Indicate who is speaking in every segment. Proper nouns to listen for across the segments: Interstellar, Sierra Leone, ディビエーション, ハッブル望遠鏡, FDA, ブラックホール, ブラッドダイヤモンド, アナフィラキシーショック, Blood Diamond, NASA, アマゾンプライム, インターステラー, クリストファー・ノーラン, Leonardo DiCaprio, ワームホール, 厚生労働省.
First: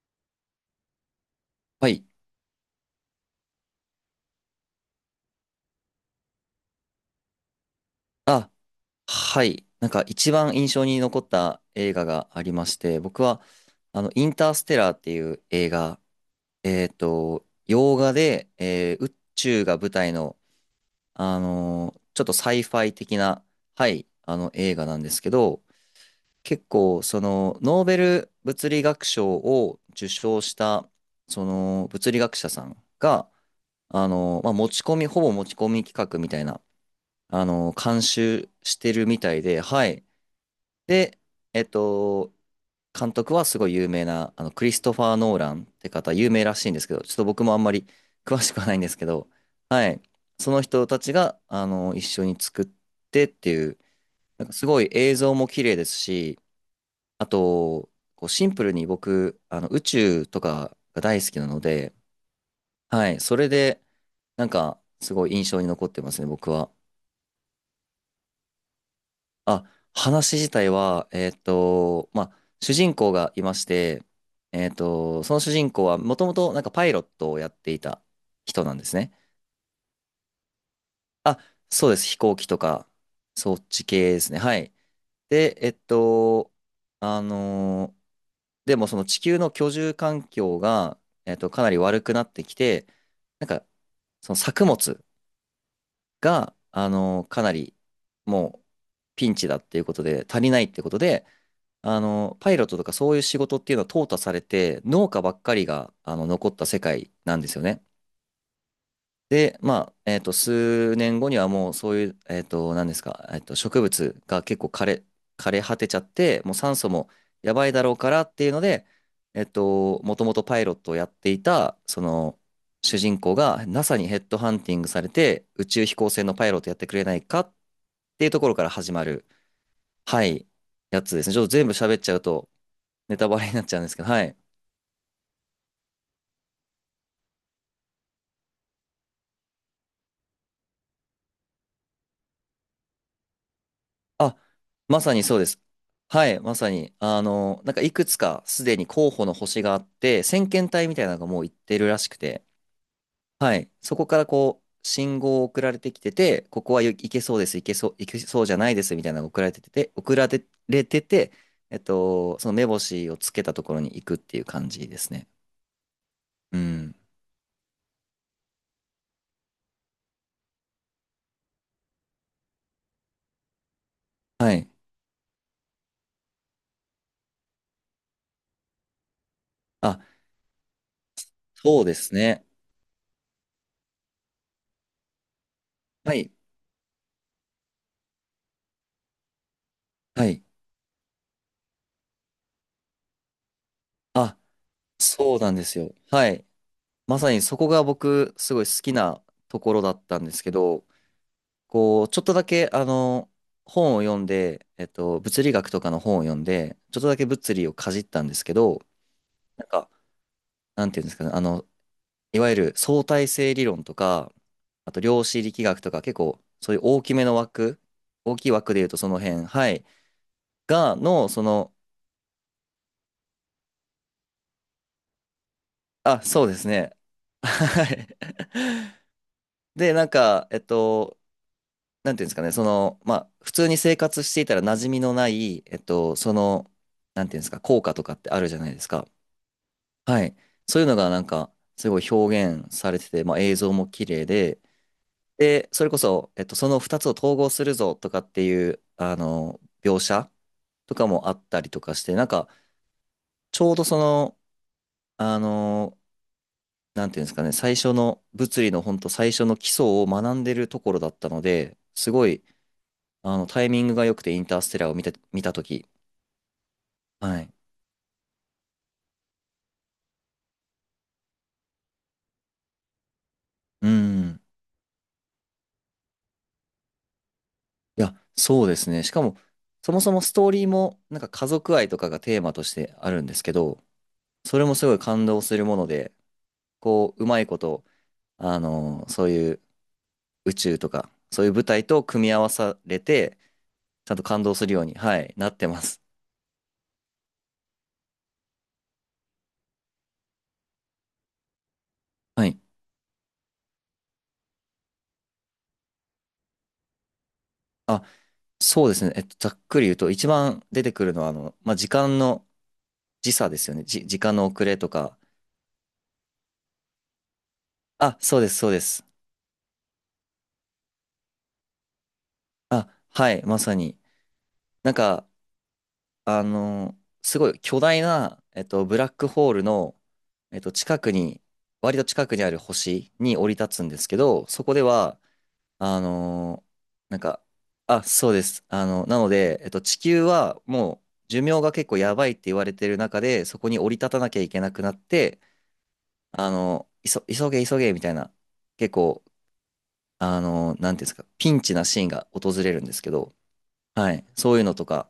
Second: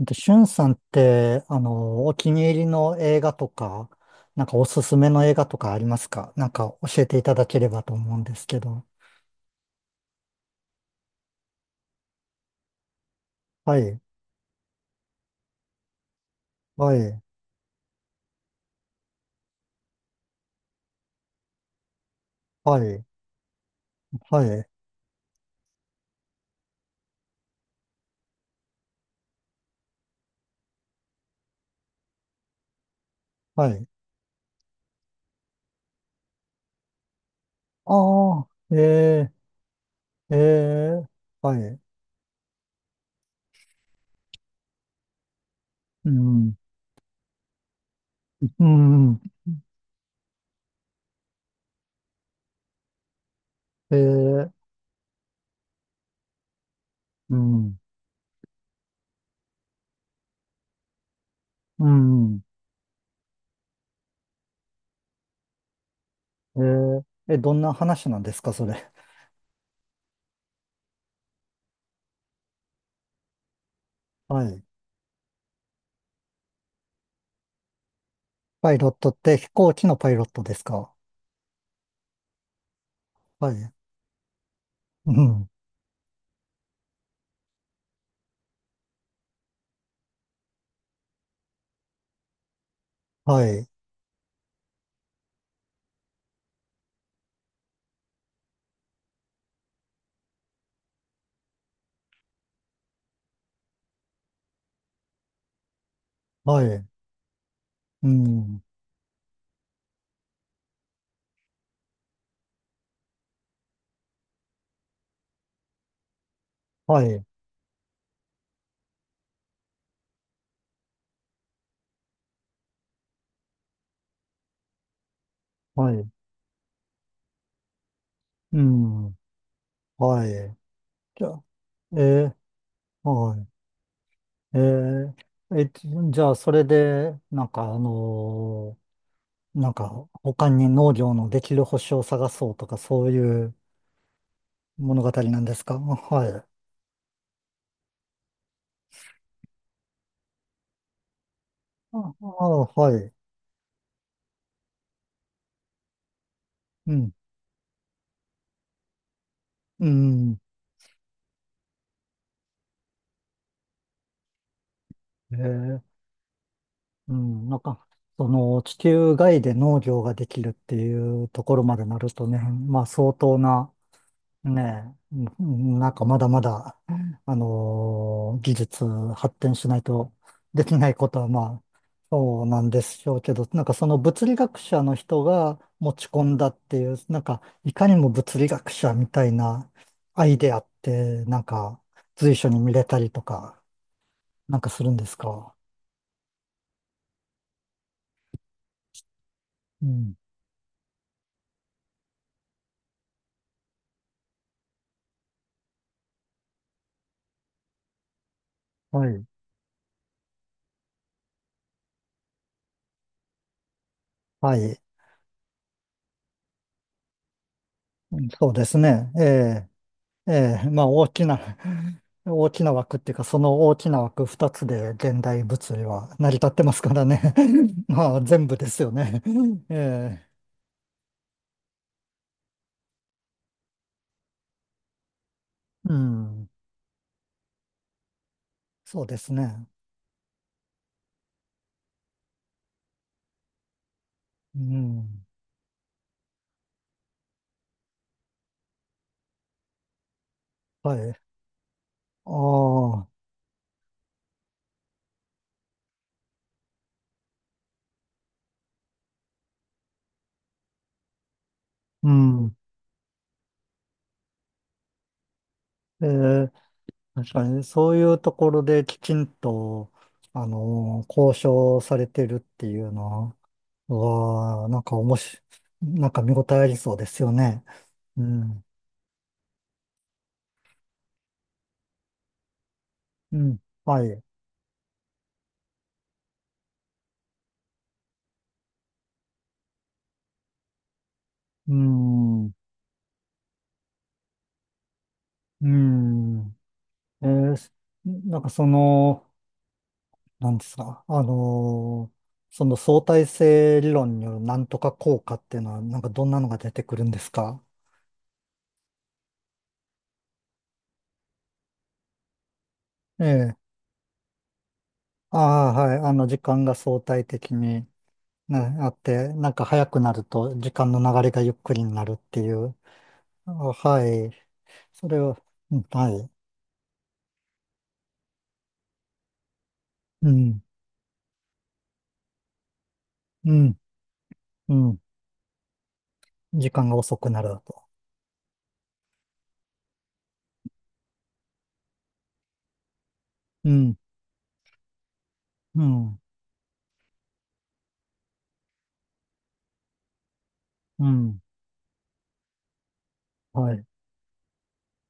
Speaker 1: で、しゅんさんって、
Speaker 2: はい。
Speaker 1: お気に入りの映画とか、なんかおすすめの映画とかありますか？なんか教えていただければと思うんです
Speaker 2: あ、
Speaker 1: けど。
Speaker 2: はい。なんか一番印象に残った映画がありまして、僕は、
Speaker 1: はい、
Speaker 2: インターステラーっていう映画、
Speaker 1: はい、
Speaker 2: 洋画で、宇宙が舞台の、ちょっとサイフ
Speaker 1: は
Speaker 2: ァイ
Speaker 1: い、
Speaker 2: 的な、はい、あ
Speaker 1: は
Speaker 2: の
Speaker 1: い、
Speaker 2: 映画なんですけど、結構、その、ノーベル物理学賞を受賞した、その、物理学者さんが、
Speaker 1: はい。
Speaker 2: まあ、持ち込み、ほぼ持ち込み企画みたいな、監
Speaker 1: ああ、
Speaker 2: 修してるみ
Speaker 1: え
Speaker 2: たいで、はい。
Speaker 1: ー、えー、
Speaker 2: で、
Speaker 1: は
Speaker 2: えっ
Speaker 1: い。
Speaker 2: と、監督はすごい有名な、クリストファー・ノーランって
Speaker 1: う
Speaker 2: 方、有名
Speaker 1: ん、
Speaker 2: らしいんですけど、ちょっと僕もあんまり詳しく
Speaker 1: う
Speaker 2: はないんですけ
Speaker 1: ん、
Speaker 2: ど、はい。その人たちが、一緒に作ってっていう、
Speaker 1: え
Speaker 2: なん
Speaker 1: ー、
Speaker 2: かすごい映像も綺麗ですし、あ
Speaker 1: うん、
Speaker 2: と、こうシンプルに僕、宇宙とかが大好きなの
Speaker 1: う
Speaker 2: で、
Speaker 1: ん、
Speaker 2: はい。それで、なんか、すごい印象に残ってますね、僕
Speaker 1: え
Speaker 2: は。
Speaker 1: ー、どんな話なんですか、それ？
Speaker 2: あ、話自体は、まあ、主人公がいまして、
Speaker 1: はい。
Speaker 2: その主人公はもともとなんかパイロットをやっていた人
Speaker 1: パ
Speaker 2: な
Speaker 1: イ
Speaker 2: んで
Speaker 1: ロ
Speaker 2: す
Speaker 1: ット
Speaker 2: ね。
Speaker 1: って飛行機のパイロットですか？
Speaker 2: あ、そうです。飛行機とか、
Speaker 1: は
Speaker 2: そっ
Speaker 1: い。
Speaker 2: ち系ですね。はい。
Speaker 1: うん、
Speaker 2: で、あのーでもその地球の居住環境が、かなり悪くなってきて、な
Speaker 1: は
Speaker 2: んか、
Speaker 1: い、
Speaker 2: その作物が、かなり、もう、ピンチだっていうことで、足りないってことで、パイロットとかそういう仕事っていうのは淘汰されて、農家ばっかりが、残っ
Speaker 1: は
Speaker 2: た世
Speaker 1: い、
Speaker 2: 界なんですよね。
Speaker 1: うん、
Speaker 2: で、まあ、数年後にはもうそういう、何ですか、植物が結構枯れ果てちゃって、もう酸素
Speaker 1: は
Speaker 2: も
Speaker 1: い。
Speaker 2: やばいだろうからっていうので、もともとパイロットをやっていた、その、主人公が NASA にヘッドハンティングされて、宇宙
Speaker 1: は
Speaker 2: 飛
Speaker 1: い。
Speaker 2: 行船のパイロットやってくれないかっていうところ
Speaker 1: う
Speaker 2: から始
Speaker 1: ん、
Speaker 2: まる、は
Speaker 1: は
Speaker 2: い、
Speaker 1: い。
Speaker 2: やつ
Speaker 1: じ
Speaker 2: で
Speaker 1: ゃ
Speaker 2: すね。ち
Speaker 1: あ、
Speaker 2: ょっと全部喋っちゃう
Speaker 1: え
Speaker 2: と、ネタ
Speaker 1: は
Speaker 2: バ
Speaker 1: い。
Speaker 2: レになっちゃうんですけど、はい。
Speaker 1: えー、え、じゃあ、それで、なんか、なんか、他に農業のできる星を探そうとか、そういう
Speaker 2: あ、ま
Speaker 1: 物
Speaker 2: さ
Speaker 1: 語
Speaker 2: にそう
Speaker 1: なん
Speaker 2: で
Speaker 1: で
Speaker 2: す。
Speaker 1: すかあ？ は
Speaker 2: はい、
Speaker 1: い。
Speaker 2: まさに。なんかいくつかすでに候補の星があって、先遣隊みたいなのがもう行ってる
Speaker 1: あ、
Speaker 2: らしく
Speaker 1: あ、
Speaker 2: て、
Speaker 1: はい。
Speaker 2: はい、そこからこう、信号を送られてきてて、ここは
Speaker 1: う
Speaker 2: 行
Speaker 1: ん、
Speaker 2: けそうです、行けそう、行けそうじゃないですみたいなのが
Speaker 1: う
Speaker 2: 送ら
Speaker 1: ん、
Speaker 2: れてて、その目星をつけたところに行くっていう感じですね。
Speaker 1: えー、
Speaker 2: うん。
Speaker 1: うん、なんか、その、地球外で農業ができるっていうところまでなるとね、まあ、相当な、
Speaker 2: はい。
Speaker 1: ねえ、うんなんかまだまだ、技術発展しない
Speaker 2: あ、
Speaker 1: とできないことはまあ、
Speaker 2: そうです
Speaker 1: そ
Speaker 2: ね。
Speaker 1: うなんでしょうけど、なんかその物理学者の人が持ち
Speaker 2: は
Speaker 1: 込
Speaker 2: い。
Speaker 1: んだっていう、なんかいかにも物理学者みたいなア
Speaker 2: は
Speaker 1: イ
Speaker 2: い。
Speaker 1: デアって、なんか随所に見れたりとか、
Speaker 2: あ、
Speaker 1: なんかするんです
Speaker 2: そうな
Speaker 1: か？
Speaker 2: んですよ。はい。まさにそこが僕すごい好きなところ
Speaker 1: う
Speaker 2: だっ
Speaker 1: ん。
Speaker 2: たんですけど、こう、ちょっとだけ本を読んで、物理学とかの本を読んで、ちょっとだけ物理をかじったんですけど、
Speaker 1: はい。
Speaker 2: なんか、なんていうんですかね、いわゆる相対性理論とか、
Speaker 1: はい。
Speaker 2: あと量子力学とか結構そういう大きめの枠、
Speaker 1: うん
Speaker 2: 大き
Speaker 1: そ
Speaker 2: い
Speaker 1: うで
Speaker 2: 枠
Speaker 1: す
Speaker 2: で言うとそ
Speaker 1: ね。
Speaker 2: の
Speaker 1: え
Speaker 2: 辺、はい、
Speaker 1: えええ、まあ
Speaker 2: が、
Speaker 1: 大き
Speaker 2: の、
Speaker 1: な、
Speaker 2: その、
Speaker 1: 大きな枠っていうか、その大きな枠二つで現代物理は
Speaker 2: あ、
Speaker 1: 成り
Speaker 2: そう
Speaker 1: 立っ
Speaker 2: で
Speaker 1: て
Speaker 2: す
Speaker 1: ます
Speaker 2: ね。
Speaker 1: からね。
Speaker 2: は い。
Speaker 1: まあ全部ですよね。
Speaker 2: で、なん
Speaker 1: え
Speaker 2: か、なんていうんですかね、その、まあ、普通に生活していたら馴染みのない、
Speaker 1: え、う
Speaker 2: そ
Speaker 1: ん、
Speaker 2: の、なんていうんですか、効果とかってあるじゃないです
Speaker 1: そう
Speaker 2: か。
Speaker 1: ですね。
Speaker 2: はい。そういうのがなんか、すごい表現されてて、まあ、映像も綺麗
Speaker 1: う
Speaker 2: で、
Speaker 1: ん、
Speaker 2: で、それこそ、その2つを統合するぞとかっていう、描写と
Speaker 1: は
Speaker 2: か
Speaker 1: い。あ
Speaker 2: もあったりとかして、なんか、
Speaker 1: あ、
Speaker 2: ちょうどその、あの、なんていうんですかね、最初の、物理の本当最初の基礎を学んでるところだったので、
Speaker 1: う
Speaker 2: すごい、
Speaker 1: ん。
Speaker 2: タイミングが良くてインターステラーを見たと
Speaker 1: ええ、確
Speaker 2: は
Speaker 1: か
Speaker 2: い。
Speaker 1: にそういうところできちんと、交渉されてるっていうの
Speaker 2: うん。
Speaker 1: は、なんかおもし、なんか見応えありそうですよね。
Speaker 2: いや、
Speaker 1: うん、
Speaker 2: そうですね。しかも、そもそもストーリーも、なんか家族愛とかがテーマとしてあるんで
Speaker 1: う
Speaker 2: すけ
Speaker 1: ん、
Speaker 2: ど、
Speaker 1: はい。
Speaker 2: それもすごい感動するもので、こう、うまいこと、そういう宇宙とか、そういう舞
Speaker 1: う
Speaker 2: 台と組み合わ
Speaker 1: ん
Speaker 2: されて、ちゃんと感動するように、はい、なって
Speaker 1: う
Speaker 2: ます。
Speaker 1: ん。えーすなんかその、なんですか、
Speaker 2: はい。
Speaker 1: その相対性理論によるなんとか効果っていうのは、なんかどんなのが出てくるんですか？
Speaker 2: あ、そうですね。ざっくり言うと、一番出てくるのは、まあ、時間の
Speaker 1: え
Speaker 2: 時差で
Speaker 1: え。
Speaker 2: すよね。時間の遅れとか。
Speaker 1: ああ、はい。時間が相対的に、
Speaker 2: あ、そうです、
Speaker 1: ね、
Speaker 2: そうで
Speaker 1: あっ
Speaker 2: す。
Speaker 1: て、なんか早くなると時間の流れがゆっくりになるっていう。
Speaker 2: あ、はい、
Speaker 1: あ、
Speaker 2: まさに。
Speaker 1: はい。
Speaker 2: なん
Speaker 1: それ
Speaker 2: か、
Speaker 1: は、うんはい。
Speaker 2: あの、すごい巨大な、ブラックホールの、
Speaker 1: うん、
Speaker 2: 近くに、割と近くにある星に降
Speaker 1: う
Speaker 2: り立
Speaker 1: ん、
Speaker 2: つんですけど、そ
Speaker 1: う
Speaker 2: こで
Speaker 1: ん。
Speaker 2: は、あの
Speaker 1: 時間が遅
Speaker 2: なん
Speaker 1: くな
Speaker 2: か、
Speaker 1: るだと。
Speaker 2: あ、そうです。なので、地球はもう寿命が結構やばいって言われてる中で、そこ
Speaker 1: う
Speaker 2: に降り
Speaker 1: ん、
Speaker 2: 立たなきゃいけなくなって、
Speaker 1: うん、
Speaker 2: 急げ急げみたいな、結構、なんて
Speaker 1: う
Speaker 2: いうんですか、
Speaker 1: ん。
Speaker 2: ピンチなシーンが訪れるんですけど、
Speaker 1: はい。
Speaker 2: はい、そういうのとか、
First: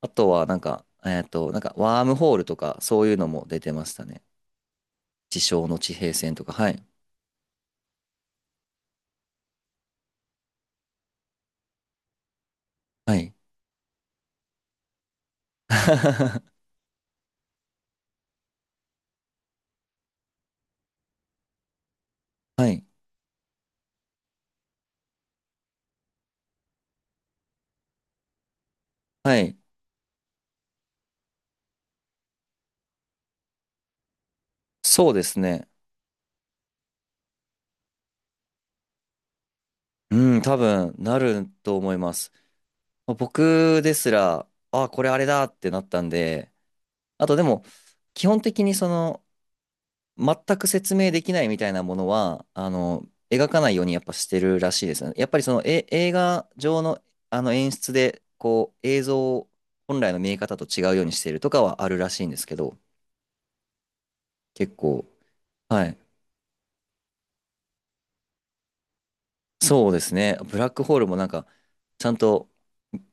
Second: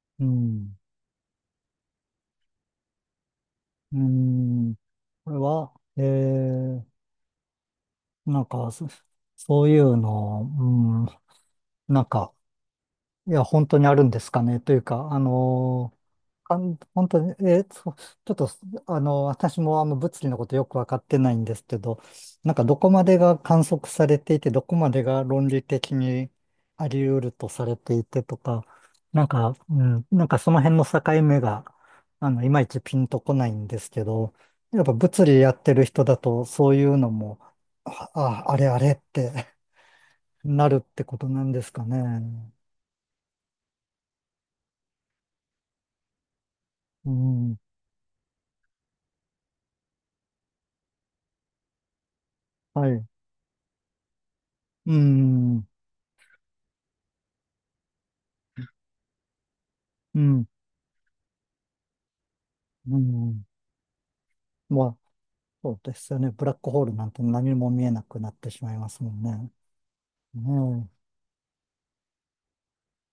Speaker 2: あ
Speaker 1: う
Speaker 2: とは、なん
Speaker 1: ん。
Speaker 2: か、なんか、ワームホールとか、そういうのも出てまし
Speaker 1: うー
Speaker 2: たね。
Speaker 1: ん。これ
Speaker 2: 地上
Speaker 1: は、
Speaker 2: の地平線とか、はい。
Speaker 1: なんか、そういうの、うん、なんか、
Speaker 2: は
Speaker 1: い
Speaker 2: い。
Speaker 1: や、本当にあるんですかね。というか、本当に、ちょっと、私も物理のことよくわかってないんですけど、なんか
Speaker 2: は
Speaker 1: ど
Speaker 2: い。
Speaker 1: こまでが観測されていて、どこまでが論理的にあり得るとされていてとか、なん
Speaker 2: は
Speaker 1: か、
Speaker 2: い。
Speaker 1: うん、なんかその辺の境目が、いまいちピンとこないんですけど、やっぱ
Speaker 2: そうで
Speaker 1: 物理
Speaker 2: す
Speaker 1: やっ
Speaker 2: ね。
Speaker 1: てる人だと、そういうのも、あ、ああれあれって
Speaker 2: うん、多
Speaker 1: なるっ
Speaker 2: 分、
Speaker 1: てこ
Speaker 2: な
Speaker 1: とな
Speaker 2: る
Speaker 1: んです
Speaker 2: と
Speaker 1: か
Speaker 2: 思います。
Speaker 1: ね？
Speaker 2: まあ僕ですら、あ、これあれだってなったんで、
Speaker 1: う
Speaker 2: あとで
Speaker 1: ん、
Speaker 2: も、基本的にその、全く説明できないみたいなものは、
Speaker 1: はい。
Speaker 2: 描かないようにやっぱしてるらしい
Speaker 1: う
Speaker 2: ですよね。やっぱりその、
Speaker 1: ん、
Speaker 2: え、映画上の、あの演出で、こう、映像を本来
Speaker 1: う
Speaker 2: の見え
Speaker 1: ん、
Speaker 2: 方と違うようにしているとかはあるらしいんですけど、
Speaker 1: うん。
Speaker 2: 結
Speaker 1: まあ
Speaker 2: 構、
Speaker 1: そう
Speaker 2: は
Speaker 1: で
Speaker 2: い。
Speaker 1: すよね。ブラックホールなんて何も見えなくなってしまいますもんね。
Speaker 2: そうですね。ブラック
Speaker 1: ね
Speaker 2: ホールもなんか、ちゃんと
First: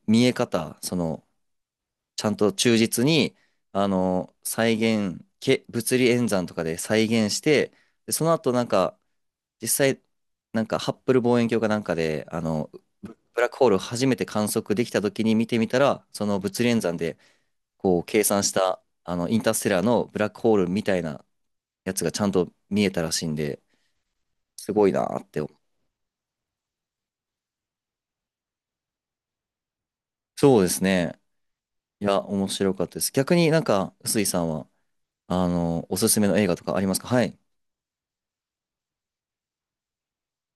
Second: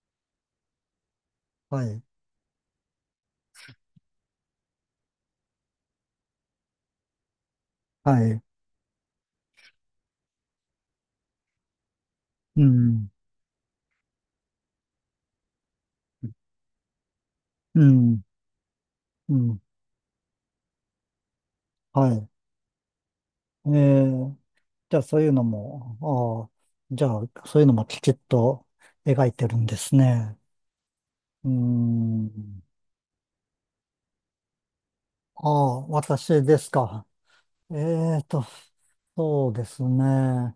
Speaker 2: 見え方、その、
Speaker 1: えはい。
Speaker 2: ちゃんと忠実に、再現、物理演算とかで再現して、で、
Speaker 1: は
Speaker 2: その
Speaker 1: い。
Speaker 2: 後なんか、実際、なんかハッブル望遠鏡かなんかであ
Speaker 1: う
Speaker 2: の
Speaker 1: ん。
Speaker 2: ブラックホールを初めて観測できた時に見てみたら、その物理演算で
Speaker 1: う
Speaker 2: こう
Speaker 1: ん。
Speaker 2: 計算したあの
Speaker 1: う
Speaker 2: インター
Speaker 1: ん。
Speaker 2: ステラーのブラックホールみたいなやつ
Speaker 1: は
Speaker 2: がちゃ
Speaker 1: い。
Speaker 2: んと見えたらしいんで、
Speaker 1: えー、
Speaker 2: すごい
Speaker 1: じゃあ
Speaker 2: な
Speaker 1: そう
Speaker 2: っ
Speaker 1: いう
Speaker 2: て。
Speaker 1: のも、ああ、じゃあそういうのもきちっと描いてるんですね。
Speaker 2: そうですね。
Speaker 1: うー
Speaker 2: いや、面
Speaker 1: ん。
Speaker 2: 白かったです。逆になんか、臼井さんは、
Speaker 1: ああ、
Speaker 2: おすすめの
Speaker 1: 私
Speaker 2: 映画
Speaker 1: で
Speaker 2: と
Speaker 1: す
Speaker 2: かあります
Speaker 1: か？
Speaker 2: か、はい。
Speaker 1: えーと、そうですね。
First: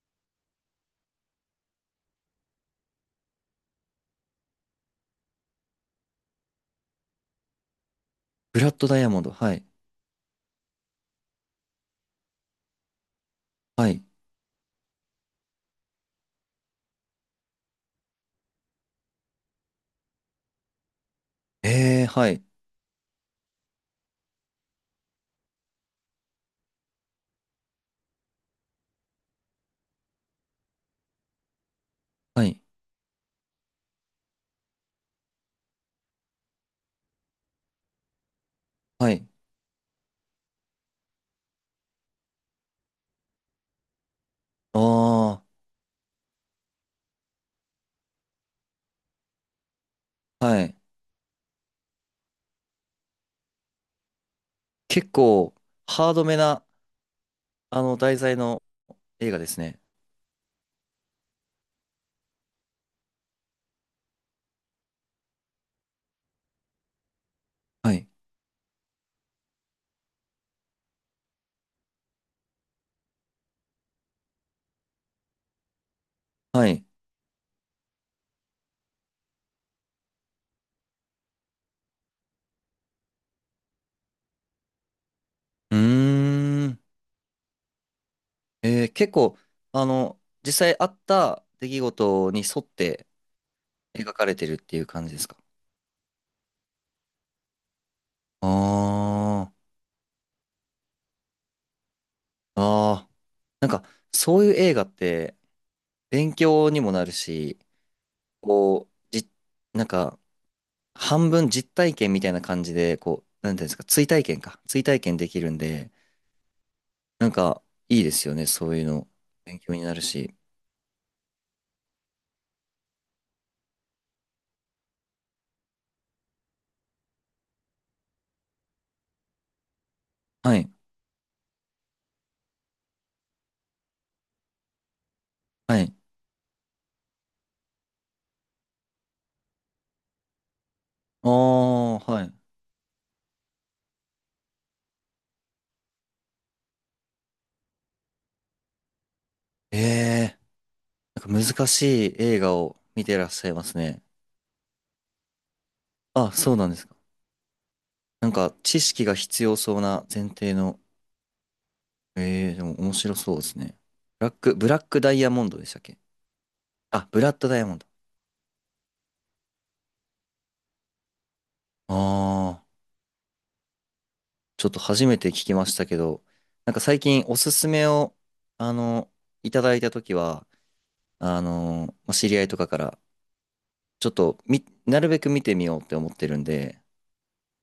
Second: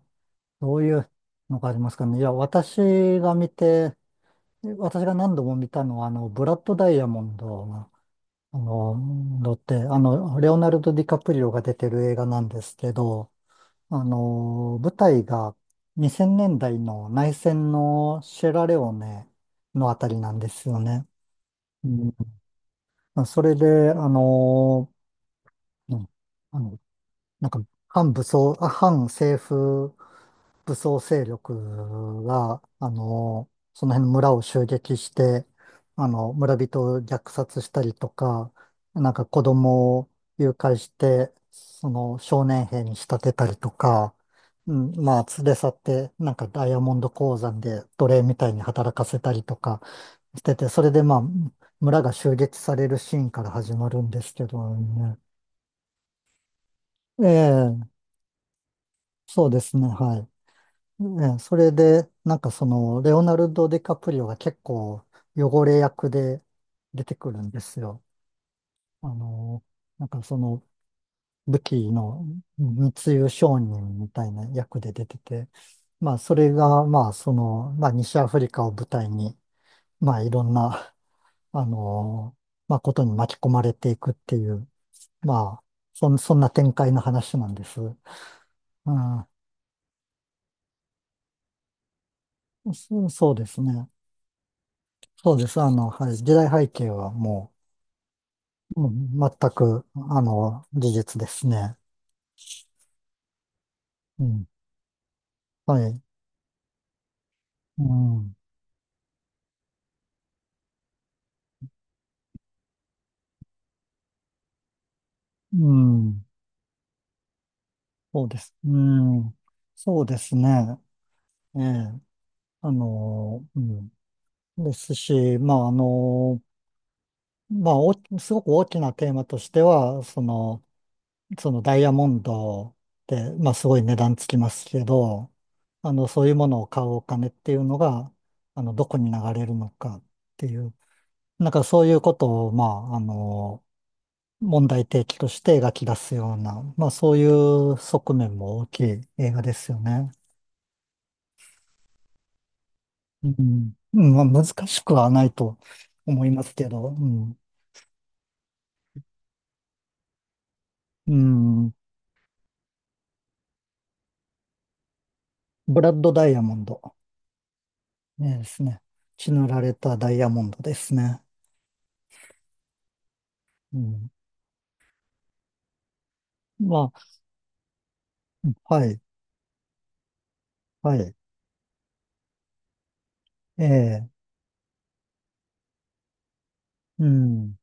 Speaker 1: どういうのがありますかね。いや、が見て、私が何度も見たのは、ブラッドダイヤモンド。
Speaker 2: ブラッドダイヤモンド。
Speaker 1: だ
Speaker 2: は
Speaker 1: っ
Speaker 2: い。
Speaker 1: て、レオナルド・ディカプリオが出てる映画なんですけど、
Speaker 2: はい。
Speaker 1: 舞台が2000年代の内戦のシェラレオネのあたりなんですよね。う
Speaker 2: えー、
Speaker 1: ん、
Speaker 2: はい。
Speaker 1: まあそれで、うん、あの、なんか、反政府武装勢力
Speaker 2: は
Speaker 1: が、
Speaker 2: い。
Speaker 1: その辺の村を襲撃して、村人を虐殺したりとか、な
Speaker 2: は
Speaker 1: んか
Speaker 2: い。
Speaker 1: 子供を誘拐して、その少年兵に仕立てたりとか、うん、まあ、
Speaker 2: あ
Speaker 1: 連れ去って、なんかダイヤモンド鉱山で奴隷みたいに働かせたりとかし
Speaker 2: あ、
Speaker 1: て
Speaker 2: は
Speaker 1: て、
Speaker 2: い。
Speaker 1: それでまあ、村が襲撃されるシーンから始まるんですけど
Speaker 2: 結
Speaker 1: ね。
Speaker 2: 構、ハードめな、
Speaker 1: ええ、
Speaker 2: 題材の映画で
Speaker 1: そうで
Speaker 2: す
Speaker 1: す
Speaker 2: ね。
Speaker 1: ね、はい。ね、それで、なんかその、レオナルド・ディカプリオが結構汚れ役で出てくるんです
Speaker 2: は
Speaker 1: よ。
Speaker 2: い。
Speaker 1: あの、なんかその、武器の密輸商人みたいな役で出てて、まあそれ
Speaker 2: は
Speaker 1: が、
Speaker 2: い。
Speaker 1: まあその、まあ西アフリカを舞台に、まあいろんな、あの、まあことに巻き込まれていくっていう、まあ、
Speaker 2: う
Speaker 1: そんな
Speaker 2: ー
Speaker 1: 展
Speaker 2: ん。
Speaker 1: 開の話なんです。う
Speaker 2: えー結
Speaker 1: ん、
Speaker 2: 構、実際あった出来事に沿って
Speaker 1: そうですね。
Speaker 2: 描かれてるっていう感じです
Speaker 1: そ
Speaker 2: か。
Speaker 1: うです。はい。時代背景はもう、うん、全
Speaker 2: あ
Speaker 1: く、事実ですね。
Speaker 2: あ、ああ、なんか、
Speaker 1: う
Speaker 2: そう
Speaker 1: ん。
Speaker 2: いう映画って、
Speaker 1: はい。
Speaker 2: 勉強にもなるし、
Speaker 1: うん。
Speaker 2: こう、なんか、半分実体験みたいな感じで、こう、なんていうんですか、追体験か。追体験できるん
Speaker 1: う
Speaker 2: で、
Speaker 1: ん。
Speaker 2: なんか、いいで
Speaker 1: そう
Speaker 2: すよ
Speaker 1: で
Speaker 2: ね、
Speaker 1: す。
Speaker 2: そ
Speaker 1: う
Speaker 2: ういうの。
Speaker 1: ん。
Speaker 2: 勉強にな
Speaker 1: そ
Speaker 2: る
Speaker 1: うです
Speaker 2: し。
Speaker 1: ね。ええ。うん。ですし、まあ、まあ、すごく大きなテーマとしては、そ
Speaker 2: は
Speaker 1: の、
Speaker 2: い、
Speaker 1: そのダイヤモンドって、まあ、すごい値段つきますけど、
Speaker 2: はい。
Speaker 1: そういうものを買うお金っていうのが、どこに流れるのかっていう、
Speaker 2: あ
Speaker 1: なんかそうい
Speaker 2: あ、
Speaker 1: うこ
Speaker 2: はい。
Speaker 1: とを、まあ、問題提起として描き出すような、まあそういう側面も大きい映画です
Speaker 2: え
Speaker 1: よね。
Speaker 2: え、なんか難しい映画を見て
Speaker 1: う
Speaker 2: らっ
Speaker 1: ん。
Speaker 2: しゃいます
Speaker 1: う
Speaker 2: ね。
Speaker 1: んまあ難しくはないと思い
Speaker 2: あ、
Speaker 1: ま
Speaker 2: そ
Speaker 1: す
Speaker 2: う
Speaker 1: け
Speaker 2: なんです
Speaker 1: ど、う
Speaker 2: か。
Speaker 1: ん。
Speaker 2: なんか、知識が必要そうな前提の、
Speaker 1: うん。
Speaker 2: ええー、でも面白そうですね。ブラック、ブラックダイヤモンドでした
Speaker 1: ブ
Speaker 2: っ
Speaker 1: ラ
Speaker 2: け。
Speaker 1: ッドダイヤモンド。
Speaker 2: あ、ブラッドダイヤモンド。
Speaker 1: ねですね。血塗られたダイヤモンドですね。
Speaker 2: ああ、
Speaker 1: うん。
Speaker 2: ちょっと初めて聞きましたけど、なんか
Speaker 1: ま
Speaker 2: 最近おすすめを、あ
Speaker 1: あ、はい、
Speaker 2: の、いただいたときは、
Speaker 1: はい。
Speaker 2: まあ知り合いとかから、
Speaker 1: え
Speaker 2: ち
Speaker 1: え、
Speaker 2: ょっとなるべく見てみようって思ってるんで、
Speaker 1: うん。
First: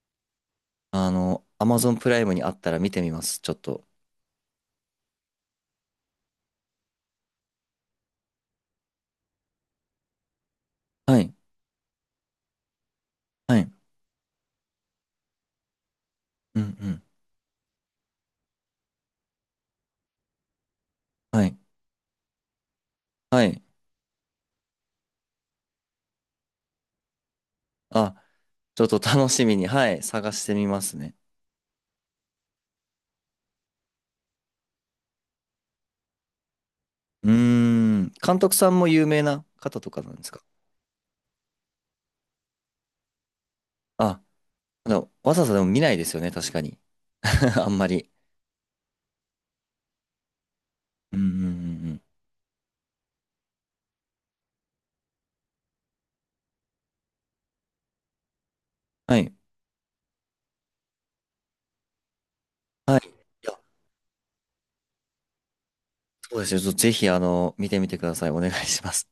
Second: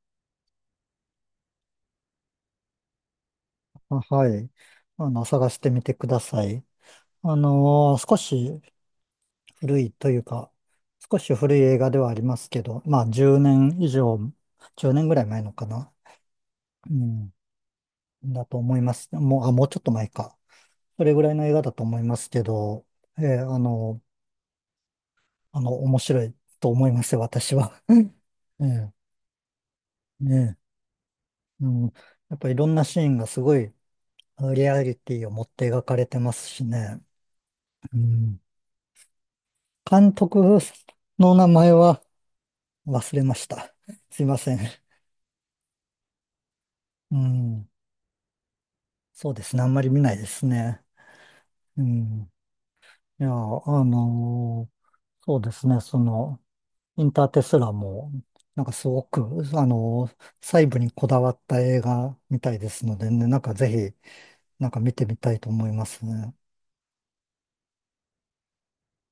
Speaker 2: アマゾンプライムにあったら見てみます、ちょっと。
Speaker 1: あはい。探してみてください。少し古いというか、少
Speaker 2: は
Speaker 1: し
Speaker 2: い、
Speaker 1: 古い映画ではありますけど、まあ10
Speaker 2: はい、
Speaker 1: 年以上、10年ぐらい前のかな。
Speaker 2: うん、う
Speaker 1: う
Speaker 2: ん、
Speaker 1: ん。だと思います。もう、あ、もうちょっと前か。それぐらいの
Speaker 2: は
Speaker 1: 映
Speaker 2: い、
Speaker 1: 画だと思いますけど、ええ
Speaker 2: はい。
Speaker 1: 面白いと思いますよ、私は。
Speaker 2: あ、
Speaker 1: え
Speaker 2: ちょっ
Speaker 1: え、
Speaker 2: と楽しみに、はい、探して
Speaker 1: ね
Speaker 2: みますね。
Speaker 1: え、うん。やっぱいろんなシーンがすごいリアリティを持って描かれてますしね。
Speaker 2: うー
Speaker 1: う
Speaker 2: ん、監
Speaker 1: ん。
Speaker 2: 督さんも有名な方とかな
Speaker 1: 監
Speaker 2: んです
Speaker 1: 督
Speaker 2: か。
Speaker 1: の名前は忘れました。
Speaker 2: あ、
Speaker 1: すいません。
Speaker 2: でもわざわざでも見ないですよね、確かに。
Speaker 1: う
Speaker 2: あ
Speaker 1: ん。
Speaker 2: んまり。
Speaker 1: そうですね。あんまり見ないですね。
Speaker 2: うんうんう
Speaker 1: う
Speaker 2: んうん。
Speaker 1: ん。いや、のーそうですね。その、インターテスラも、なんかすご
Speaker 2: は
Speaker 1: く、
Speaker 2: い。
Speaker 1: あのー細部にこだわった映画みたいですの
Speaker 2: はい。
Speaker 1: で
Speaker 2: い
Speaker 1: ね、なん
Speaker 2: や、
Speaker 1: かぜひ、なんか見てみたいと思いますね。
Speaker 2: そうですよ。ぜひ、見てみてください。お願いします。